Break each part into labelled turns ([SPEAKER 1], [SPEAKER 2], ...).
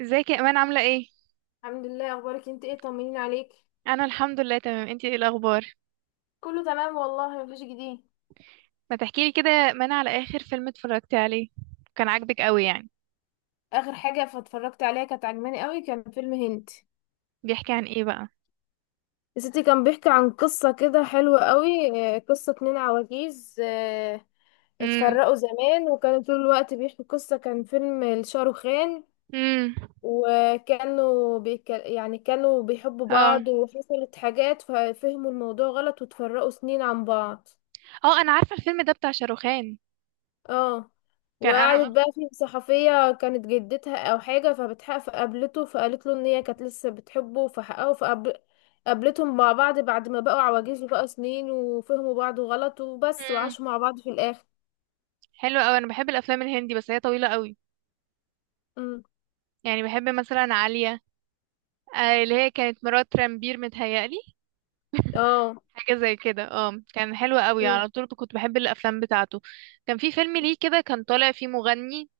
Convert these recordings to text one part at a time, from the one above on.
[SPEAKER 1] ازيك يا امان؟ عامله ايه؟
[SPEAKER 2] الحمد لله، اخبارك إيه؟ انت ايه طمنين عليك.
[SPEAKER 1] انا الحمد لله تمام. انتي ايه الاخبار؟
[SPEAKER 2] كله تمام والله، مفيش جديد.
[SPEAKER 1] ما تحكيلي كده يا امان على اخر فيلم اتفرجتي عليه، كان عاجبك قوي يعني؟
[SPEAKER 2] اخر حاجه فاتفرجت عليها كانت عجباني قوي، كان فيلم هند.
[SPEAKER 1] بيحكي عن ايه بقى؟
[SPEAKER 2] يا ستي كان بيحكي عن قصه كده حلوه قوي. قصه اتنين عواجيز.
[SPEAKER 1] امم.
[SPEAKER 2] اتفرقوا زمان وكانوا طول الوقت بيحكوا قصه، كان فيلم لشاروخان.
[SPEAKER 1] امم.
[SPEAKER 2] يعني كانوا بيحبوا
[SPEAKER 1] اه
[SPEAKER 2] بعض وحصلت حاجات ففهموا الموضوع غلط واتفرقوا سنين عن بعض.
[SPEAKER 1] اه، انا عارفه الفيلم ده بتاع شاروخان.
[SPEAKER 2] اه،
[SPEAKER 1] كان
[SPEAKER 2] وقعدت
[SPEAKER 1] انا.
[SPEAKER 2] بقى في صحفية كانت جدتها او حاجة فبتحق فقابلته فقالت له ان هي كانت لسه بتحبه فحققه فقابل. قابلتهم مع بعض بعد ما بقوا عواجيز وبقى سنين وفهموا بعض غلط وبس،
[SPEAKER 1] امم.
[SPEAKER 2] وعاشوا مع بعض في الاخر.
[SPEAKER 1] حلو قوي، انا بحب الافلام الهندي بس هي طويله قوي.
[SPEAKER 2] امم
[SPEAKER 1] يعني بحب مثلا عاليه، آه اللي هي كانت مرات رامبير متهيألي.
[SPEAKER 2] اه.
[SPEAKER 1] حاجه زي كده، اه كان حلو قوي، على
[SPEAKER 2] امم
[SPEAKER 1] طول كنت بحب الافلام بتاعته. كان في فيلم ليه كده، كان طالع فيه مغني،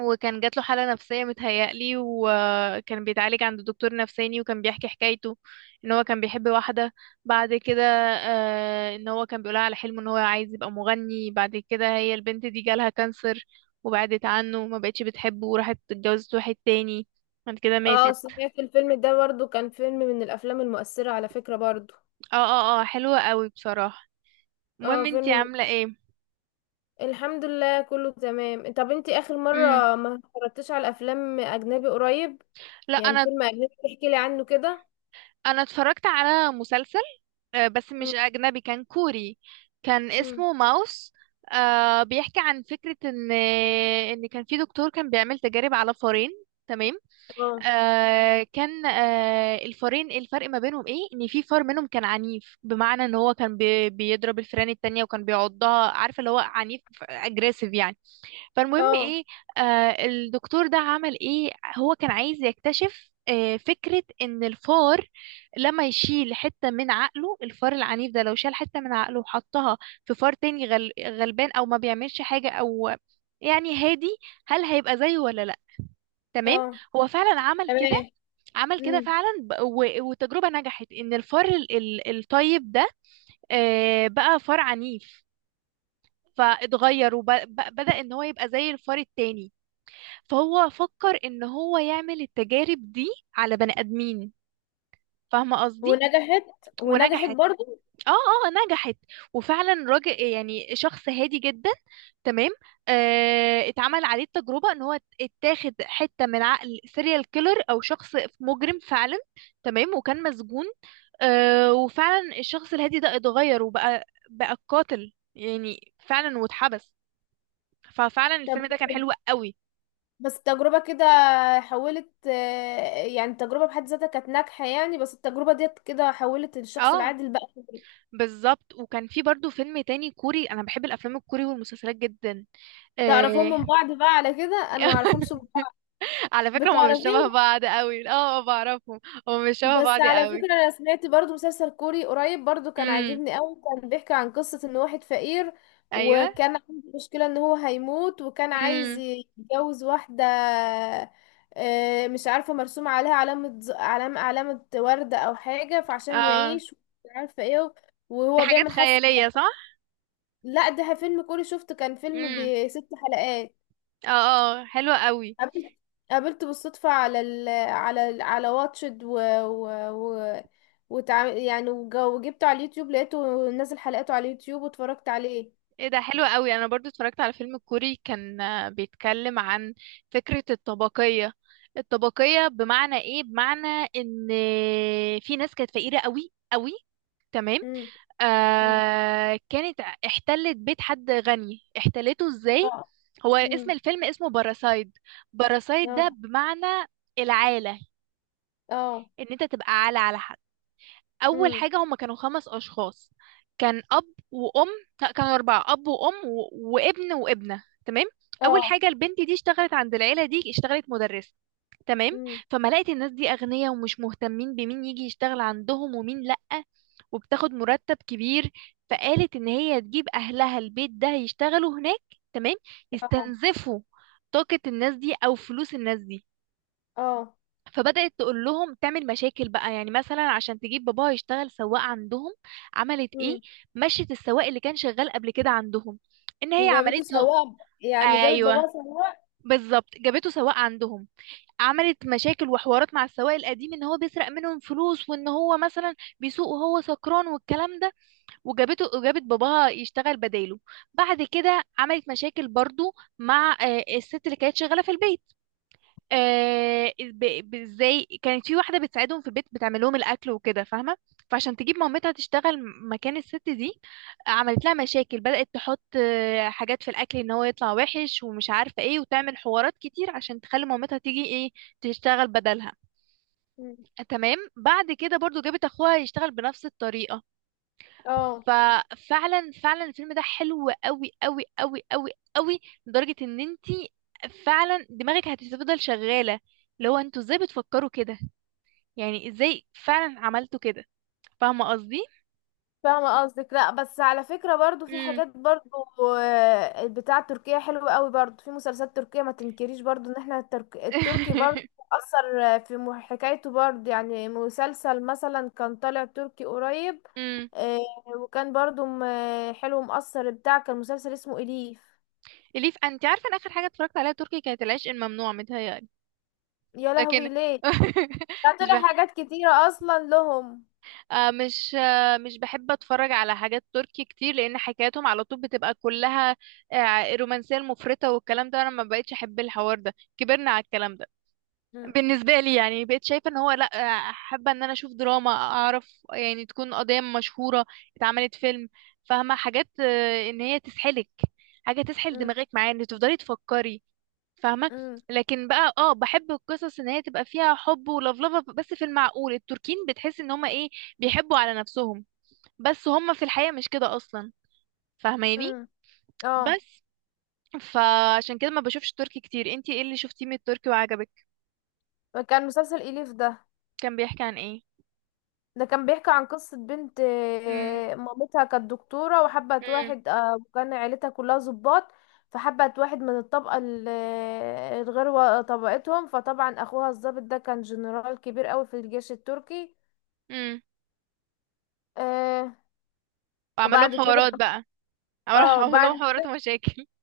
[SPEAKER 1] وكان جات له حالة نفسية متهيألي، وكان بيتعالج عند دكتور نفساني وكان بيحكي حكايته، ان هو كان بيحب واحدة. بعد كده ان هو كان بيقولها على حلمه ان هو عايز يبقى مغني. بعد كده هي البنت دي جالها كانسر، وبعدت عنه، ما بقتش بتحبه وراحت اتجوزت واحد تاني. بعد كده
[SPEAKER 2] اه.
[SPEAKER 1] ماتت.
[SPEAKER 2] سمعت الفيلم ده برضو، كان فيلم من الافلام المؤثرة على فكرة برضو.
[SPEAKER 1] اه اه اه، حلوة قوي بصراحة.
[SPEAKER 2] اه،
[SPEAKER 1] المهم، انتي عاملة ايه؟
[SPEAKER 2] الحمد لله كله تمام. طب انتي اخر
[SPEAKER 1] امم.
[SPEAKER 2] مرة ما اتفرجتيش على افلام اجنبي قريب؟
[SPEAKER 1] لا
[SPEAKER 2] يعني
[SPEAKER 1] انا
[SPEAKER 2] فيلم اجنبي تحكي لي عنه كده.
[SPEAKER 1] انا اتفرجت على مسلسل، بس مش اجنبي، كان كوري. كان
[SPEAKER 2] مم.
[SPEAKER 1] اسمه ماوس. بيحكي عن فكرة ان كان في دكتور كان بيعمل تجارب على فارين. تمام.
[SPEAKER 2] اه،
[SPEAKER 1] آه كان الفارين الفرق ما بينهم ايه، ان في فار منهم كان عنيف، بمعنى ان هو كان بيضرب الفئران التانية وكان بيعضها، عارفة اللي هو عنيف، اجريسيف يعني. فالمهم
[SPEAKER 2] اه،
[SPEAKER 1] ايه؟ آه الدكتور ده عمل ايه؟ هو كان عايز يكتشف فكرة ان الفار لما يشيل حتة من عقله، الفار العنيف ده لو شال حتة من عقله وحطها في فار تاني غلبان، او ما بيعملش حاجة، او يعني هادي، هل هيبقى زيه ولا لا؟ تمام.
[SPEAKER 2] اه.
[SPEAKER 1] هو فعلا عمل كده.
[SPEAKER 2] تمام.
[SPEAKER 1] عمل كده
[SPEAKER 2] امم.
[SPEAKER 1] فعلا، والتجربة نجحت ان الفار الطيب ده آه بقى فار عنيف، فاتغير وبدأ ان هو يبقى زي الفار التاني. فهو فكر ان هو يعمل التجارب دي على بني ادمين، فاهمه قصدي؟
[SPEAKER 2] ونجحت، ونجحت
[SPEAKER 1] ونجحت.
[SPEAKER 2] برضو.
[SPEAKER 1] اه اه نجحت. وفعلا راجل، يعني شخص هادي جدا، تمام، آه اتعمل عليه التجربه ان هو اتاخد حته من عقل سيريال كيلر او شخص مجرم فعلا، تمام، وكان مسجون. آه، وفعلا الشخص الهادي ده اتغير وبقى قاتل يعني فعلا واتحبس. ففعلا
[SPEAKER 2] طب
[SPEAKER 1] الفيلم ده كان حلو قوي.
[SPEAKER 2] بس التجربة كده حولت، يعني التجربة بحد ذاتها كانت ناجحة يعني، بس التجربة ديت كده حولت الشخص
[SPEAKER 1] اه
[SPEAKER 2] العادي لبقى خبرة.
[SPEAKER 1] بالظبط. وكان في برضو فيلم تاني كوري، انا بحب الافلام الكوري والمسلسلات جدا.
[SPEAKER 2] تعرفون
[SPEAKER 1] آه...
[SPEAKER 2] من بعض بقى على كده؟ انا ما اعرفهمش من بعض.
[SPEAKER 1] على فكرة هما مش شبه
[SPEAKER 2] بتعرفيهم؟
[SPEAKER 1] بعض قوي، اه بعرفهم. هما مش شبه
[SPEAKER 2] بس
[SPEAKER 1] بعض
[SPEAKER 2] على
[SPEAKER 1] قوي.
[SPEAKER 2] فكرة انا سمعت برضو مسلسل كوري قريب برضو، كان
[SPEAKER 1] امم.
[SPEAKER 2] عاجبني قوي. كان بيحكي عن قصة ان واحد فقير
[SPEAKER 1] ايوه.
[SPEAKER 2] وكان عنده مشكلة ان هو هيموت، وكان عايز
[SPEAKER 1] امم.
[SPEAKER 2] يتجوز واحدة. مش عارفة، مرسوم عليها علامة علامة وردة او حاجة فعشان
[SPEAKER 1] اه،
[SPEAKER 2] يعيش. مش عارفة ايه،
[SPEAKER 1] دي
[SPEAKER 2] وهو
[SPEAKER 1] حاجات
[SPEAKER 2] بيعمل حس.
[SPEAKER 1] خيالية صح؟
[SPEAKER 2] لا، ده فيلم كوري شفته، كان فيلم
[SPEAKER 1] امم.
[SPEAKER 2] بست حلقات.
[SPEAKER 1] اه اه حلوة قوي.
[SPEAKER 2] قابلت قابلته بالصدفة على واتشد و... يعني وجبته على اليوتيوب لقيته نازل حلقاته على اليوتيوب واتفرجت عليه.
[SPEAKER 1] ايه ده، حلو قوي. انا برضو اتفرجت على فيلم كوري كان بيتكلم عن فكرة الطبقية. الطبقية بمعنى ايه؟ بمعنى ان في ناس كانت فقيرة قوي قوي، تمام،
[SPEAKER 2] امم امم
[SPEAKER 1] آه كانت احتلت بيت حد غني. احتلته ازاي؟
[SPEAKER 2] اه.
[SPEAKER 1] هو اسم
[SPEAKER 2] امم
[SPEAKER 1] الفيلم اسمه باراسايد. باراسايد
[SPEAKER 2] اه،
[SPEAKER 1] ده بمعنى العالة،
[SPEAKER 2] اه.
[SPEAKER 1] ان انت تبقى عالة على حد. اول
[SPEAKER 2] امم
[SPEAKER 1] حاجه، هما كانوا خمس اشخاص، كان اب وام، لا كانوا اربعه، اب وام وابن وابنه، تمام. اول
[SPEAKER 2] اه.
[SPEAKER 1] حاجه، البنت دي اشتغلت عند العيله دي، اشتغلت مدرسه، تمام.
[SPEAKER 2] امم
[SPEAKER 1] فما لقيت الناس دي اغنياء ومش مهتمين بمين يجي يشتغل عندهم ومين لأ، وبتاخد مرتب كبير. فقالت ان هي تجيب اهلها البيت ده يشتغلوا هناك، تمام،
[SPEAKER 2] اه،
[SPEAKER 1] يستنزفوا طاقة الناس دي او فلوس الناس دي.
[SPEAKER 2] اه.
[SPEAKER 1] فبدأت تقول لهم، تعمل مشاكل بقى. يعني مثلا عشان تجيب باباها يشتغل سواق عندهم، عملت ايه؟
[SPEAKER 2] امم.
[SPEAKER 1] مشت السواق اللي كان شغال قبل كده عندهم. ان هي
[SPEAKER 2] وجابته
[SPEAKER 1] عملت له،
[SPEAKER 2] سواق، يعني جابت
[SPEAKER 1] ايوه،
[SPEAKER 2] باباها سواق.
[SPEAKER 1] بالظبط، جابته سواق عندهم. عملت مشاكل وحوارات مع السواق القديم ان هو بيسرق منهم فلوس، وان هو مثلا بيسوق وهو سكران والكلام ده، وجابته، وجابت باباها يشتغل بداله. بعد كده عملت مشاكل برضو مع الست اللي كانت شغالة في البيت. ازاي، كانت في واحده بتساعدهم في البيت، بتعمل لهم الاكل وكده، فاهمه؟ فعشان تجيب مامتها تشتغل مكان الست دي، عملت لها مشاكل. بدات تحط حاجات في الاكل ان هو يطلع وحش ومش عارفه ايه، وتعمل حوارات كتير عشان تخلي مامتها تيجي ايه، تشتغل بدلها،
[SPEAKER 2] مم.
[SPEAKER 1] تمام. بعد كده برضو جابت اخوها يشتغل بنفس الطريقه.
[SPEAKER 2] اه.
[SPEAKER 1] ففعلا فعلا الفيلم ده حلو قوي قوي قوي قوي قوي، لدرجة ان انتي فعلا دماغك هتفضل شغالة. اللي هو انتوا ازاي بتفكروا كده؟ يعني ازاي فعلا عملتوا كده؟ فاهمة قصدي؟
[SPEAKER 2] فاهمة قصدك، لا بس على فكرة برضو في
[SPEAKER 1] امم.
[SPEAKER 2] حاجات برضو، بتاع تركيا حلوة قوي برضو، في مسلسلات تركية ما تنكريش برضو ان احنا التركي برضو اثر، في حكايته برضو، يعني مسلسل مثلا كان طالع تركي قريب.
[SPEAKER 1] امم.
[SPEAKER 2] آه، وكان برضو حلو مؤثر بتاع، كان مسلسل اسمه إليف.
[SPEAKER 1] اليف. انت عارفة ان اخر حاجة اتفرجت عليها تركي كانت العشق الممنوع متهيألي.
[SPEAKER 2] يا
[SPEAKER 1] لكن
[SPEAKER 2] لهوي ليه؟ ده
[SPEAKER 1] مش
[SPEAKER 2] طلع حاجات كتيرة اصلا لهم.
[SPEAKER 1] مش بحب اتفرج على حاجات تركي كتير، لان حكاياتهم على طول بتبقى كلها رومانسيه المفرطه والكلام ده، انا ما بقتش احب الحوار ده، كبرنا على الكلام ده.
[SPEAKER 2] م-
[SPEAKER 1] بالنسبه لي يعني بقيت شايفه ان هو لا، حابه ان انا اشوف دراما، اعرف يعني تكون قضيه مشهوره اتعملت فيلم، فاهمه، حاجات ان هي تسحلك، حاجه تسحل
[SPEAKER 2] م-
[SPEAKER 1] دماغك معايا ان تفضلي تفكري، فاهمة؟
[SPEAKER 2] م-
[SPEAKER 1] لكن بقى اه بحب القصص ان هي تبقى فيها حب ولفلفة بس في المعقول. التركين بتحس ان هما ايه، بيحبوا على نفسهم، بس هما في الحقيقة مش كده اصلا، فاهماني؟
[SPEAKER 2] م. اه،
[SPEAKER 1] بس. فعشان كده ما بشوفش تركي كتير. انتي ايه اللي شفتيه من التركي وعجبك؟
[SPEAKER 2] كان مسلسل إليف ده،
[SPEAKER 1] كان بيحكي عن ايه؟
[SPEAKER 2] ده كان بيحكي عن قصة بنت،
[SPEAKER 1] امم.
[SPEAKER 2] مامتها كانت دكتورة وحبت
[SPEAKER 1] امم.
[SPEAKER 2] واحد، وكان عيلتها كلها ضباط. فحبت واحد من الطبقة الغير طبقتهم، فطبعا أخوها الضابط ده كان جنرال كبير قوي في الجيش التركي.
[SPEAKER 1] امم.
[SPEAKER 2] آه،
[SPEAKER 1] وعمل لهم
[SPEAKER 2] وبعد كده،
[SPEAKER 1] حوارات بقى. عمل
[SPEAKER 2] اه، بعد
[SPEAKER 1] لهم حوارات
[SPEAKER 2] كده.
[SPEAKER 1] ومشاكل.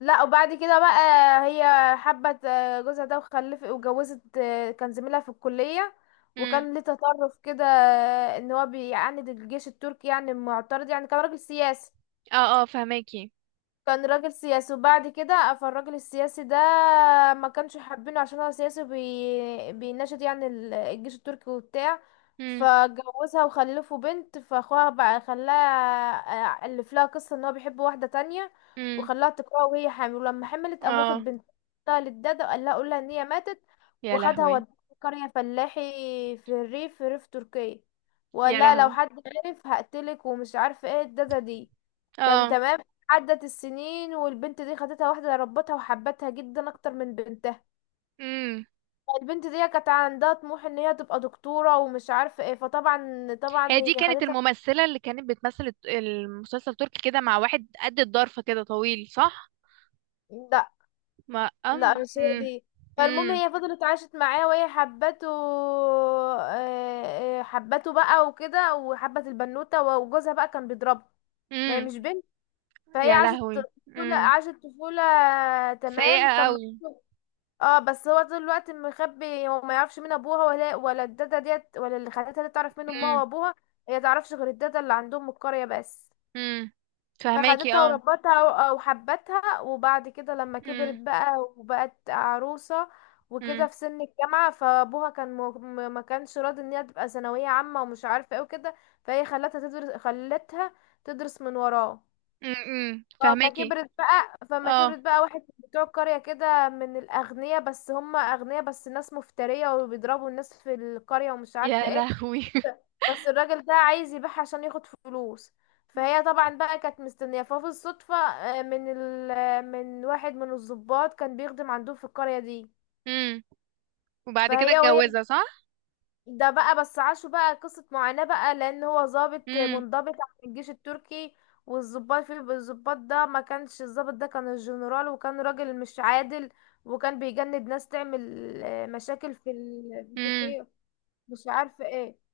[SPEAKER 2] لا وبعد كده بقى، هي حبت، جوزها ده وخلفت وجوزت، كان زميلها في الكلية.
[SPEAKER 1] امم.
[SPEAKER 2] وكان ليه تطرف كده، ان هو بيعاند الجيش التركي يعني معترض، يعني كان راجل سياسي.
[SPEAKER 1] اه اه فهماكي.
[SPEAKER 2] وبعد كده فالراجل السياسي ده ما كانش حابينه عشان هو سياسي بيناشد يعني الجيش التركي وبتاع.
[SPEAKER 1] امم.
[SPEAKER 2] فجوزها وخلفوا بنت، فاخوها بقى خلاها، الف لها قصة ان هو بيحب واحدة تانية
[SPEAKER 1] امم.
[SPEAKER 2] وخلاها تقرأ وهي حامل. ولما حملت قام واخد
[SPEAKER 1] اه.
[SPEAKER 2] بنتها للدادة وقال لها قول لها ان هي ماتت.
[SPEAKER 1] يا
[SPEAKER 2] وخدها
[SPEAKER 1] لهوي.
[SPEAKER 2] وداها قرية فلاحي في الريف، في ريف تركيا، وقال
[SPEAKER 1] يا
[SPEAKER 2] لها لو
[SPEAKER 1] لهوي.
[SPEAKER 2] حد عرف هقتلك، ومش عارفة ايه الدادة دي كان
[SPEAKER 1] اه.
[SPEAKER 2] تمام. عدت السنين والبنت دي خدتها واحدة ربتها وحبتها جدا اكتر من بنتها.
[SPEAKER 1] امم.
[SPEAKER 2] البنت دي كانت عندها طموح ان هي تبقى دكتورة ومش عارفة ايه. فطبعا
[SPEAKER 1] هي دي
[SPEAKER 2] هي
[SPEAKER 1] كانت
[SPEAKER 2] خدتها.
[SPEAKER 1] الممثلة اللي كانت بتمثل المسلسل التركي كده مع واحد قد الضرفة كده طويل صح؟
[SPEAKER 2] لا،
[SPEAKER 1] ما
[SPEAKER 2] لا
[SPEAKER 1] أم.
[SPEAKER 2] مش هي
[SPEAKER 1] مم.
[SPEAKER 2] دي. فالمهم
[SPEAKER 1] مم.
[SPEAKER 2] هي فضلت عاشت معاه وهي حبته، حبته بقى وكده، وحبت البنوتة. وجوزها بقى كان بيضربها، ما هي مش
[SPEAKER 1] مم.
[SPEAKER 2] بنت. فهي
[SPEAKER 1] يا
[SPEAKER 2] عاشت
[SPEAKER 1] لهوي. مم.
[SPEAKER 2] عاشت طفولة،
[SPEAKER 1] سيئة
[SPEAKER 2] تمام.
[SPEAKER 1] قوي.
[SPEAKER 2] اه بس هو طول الوقت مخبي، هو ما يعرفش مين ابوها، ولا الداده ديت ولا اللي خدتها دي تعرف مين امها
[SPEAKER 1] مم.
[SPEAKER 2] وابوها. هي تعرفش غير الداده اللي عندهم من القريه بس.
[SPEAKER 1] مم. فهماكي،
[SPEAKER 2] فخدتها
[SPEAKER 1] اه.
[SPEAKER 2] وربتها وحبتها. وبعد كده لما كبرت
[SPEAKER 1] مم.
[SPEAKER 2] بقى وبقت عروسه وكده
[SPEAKER 1] مم.
[SPEAKER 2] في سن الجامعه، فابوها كان ما كانش راضي ان هي تبقى ثانويه عامه ومش عارفه ايه وكده. فهي خلتها تدرس خلتها تدرس من وراه.
[SPEAKER 1] مم. مم. فهماكي،
[SPEAKER 2] فما
[SPEAKER 1] اه.
[SPEAKER 2] كبرت بقى، واحد من بتوع القرية كده من الأغنياء، بس هم أغنياء بس ناس مفترية وبيضربوا الناس في القرية ومش
[SPEAKER 1] يا
[SPEAKER 2] عارفة ايه.
[SPEAKER 1] لهوي.
[SPEAKER 2] بس الراجل ده عايز يبيعها عشان ياخد فلوس. فهي طبعا بقى كانت مستنية، ففي الصدفة، آه، من ال... آه، من واحد من الضباط كان بيخدم عندهم في القرية دي.
[SPEAKER 1] مم. وبعد كده
[SPEAKER 2] وهي
[SPEAKER 1] اتجوزها صح؟
[SPEAKER 2] ده بقى، بس عاشوا بقى قصة معاناة بقى لأن هو ضابط
[SPEAKER 1] مم.
[SPEAKER 2] منضبط عن الجيش التركي. والضباط في الضباط ده ما كانش الضابط ده كان الجنرال وكان راجل مش عادل، وكان بيجند ناس تعمل، مشاكل في في
[SPEAKER 1] مم.
[SPEAKER 2] تركيا، مش عارفة ايه.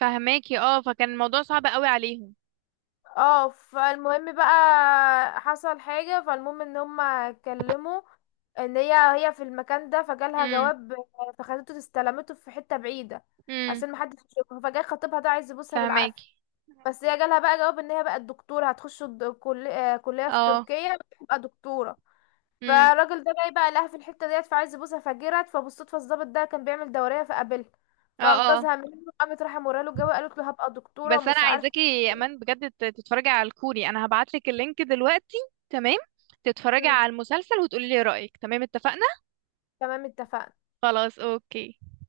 [SPEAKER 1] فهماكي اه، فكان الموضوع صعب قوي عليهم.
[SPEAKER 2] اه فالمهم بقى حصل حاجة، فالمهم ان هما اتكلموا. ان هي هي في المكان ده فجالها
[SPEAKER 1] مم.
[SPEAKER 2] جواب، فخدته استلمته في حتة بعيدة
[SPEAKER 1] مم.
[SPEAKER 2] عشان محدش يشوفها. فجاي خطيبها ده عايز يبوسها بالعافية.
[SPEAKER 1] فهماكي
[SPEAKER 2] بس هي جالها بقى جواب ان هي بقت دكتوره، هتخش كليه في
[SPEAKER 1] اه.
[SPEAKER 2] تركيا وتبقى دكتوره.
[SPEAKER 1] مم.
[SPEAKER 2] فالراجل ده جاي بقى لها في الحته ديت فعايز يبوسها، فجرت. فبالصدفه الضابط ده كان بيعمل دوريه فقابلها،
[SPEAKER 1] اه اه.
[SPEAKER 2] فانقذها منه. قامت راح موريله الجواب قالت له هبقى دكتوره
[SPEAKER 1] بس انا
[SPEAKER 2] ومش عارفه.
[SPEAKER 1] عايزاكي يا امان بجد تتفرجي على الكوري. انا هبعتلك اللينك دلوقتي، تمام؟ تتفرجي
[SPEAKER 2] مم،
[SPEAKER 1] على المسلسل وتقولي لي رأيك، تمام؟ اتفقنا؟
[SPEAKER 2] تمام اتفقنا.
[SPEAKER 1] خلاص، اوكي.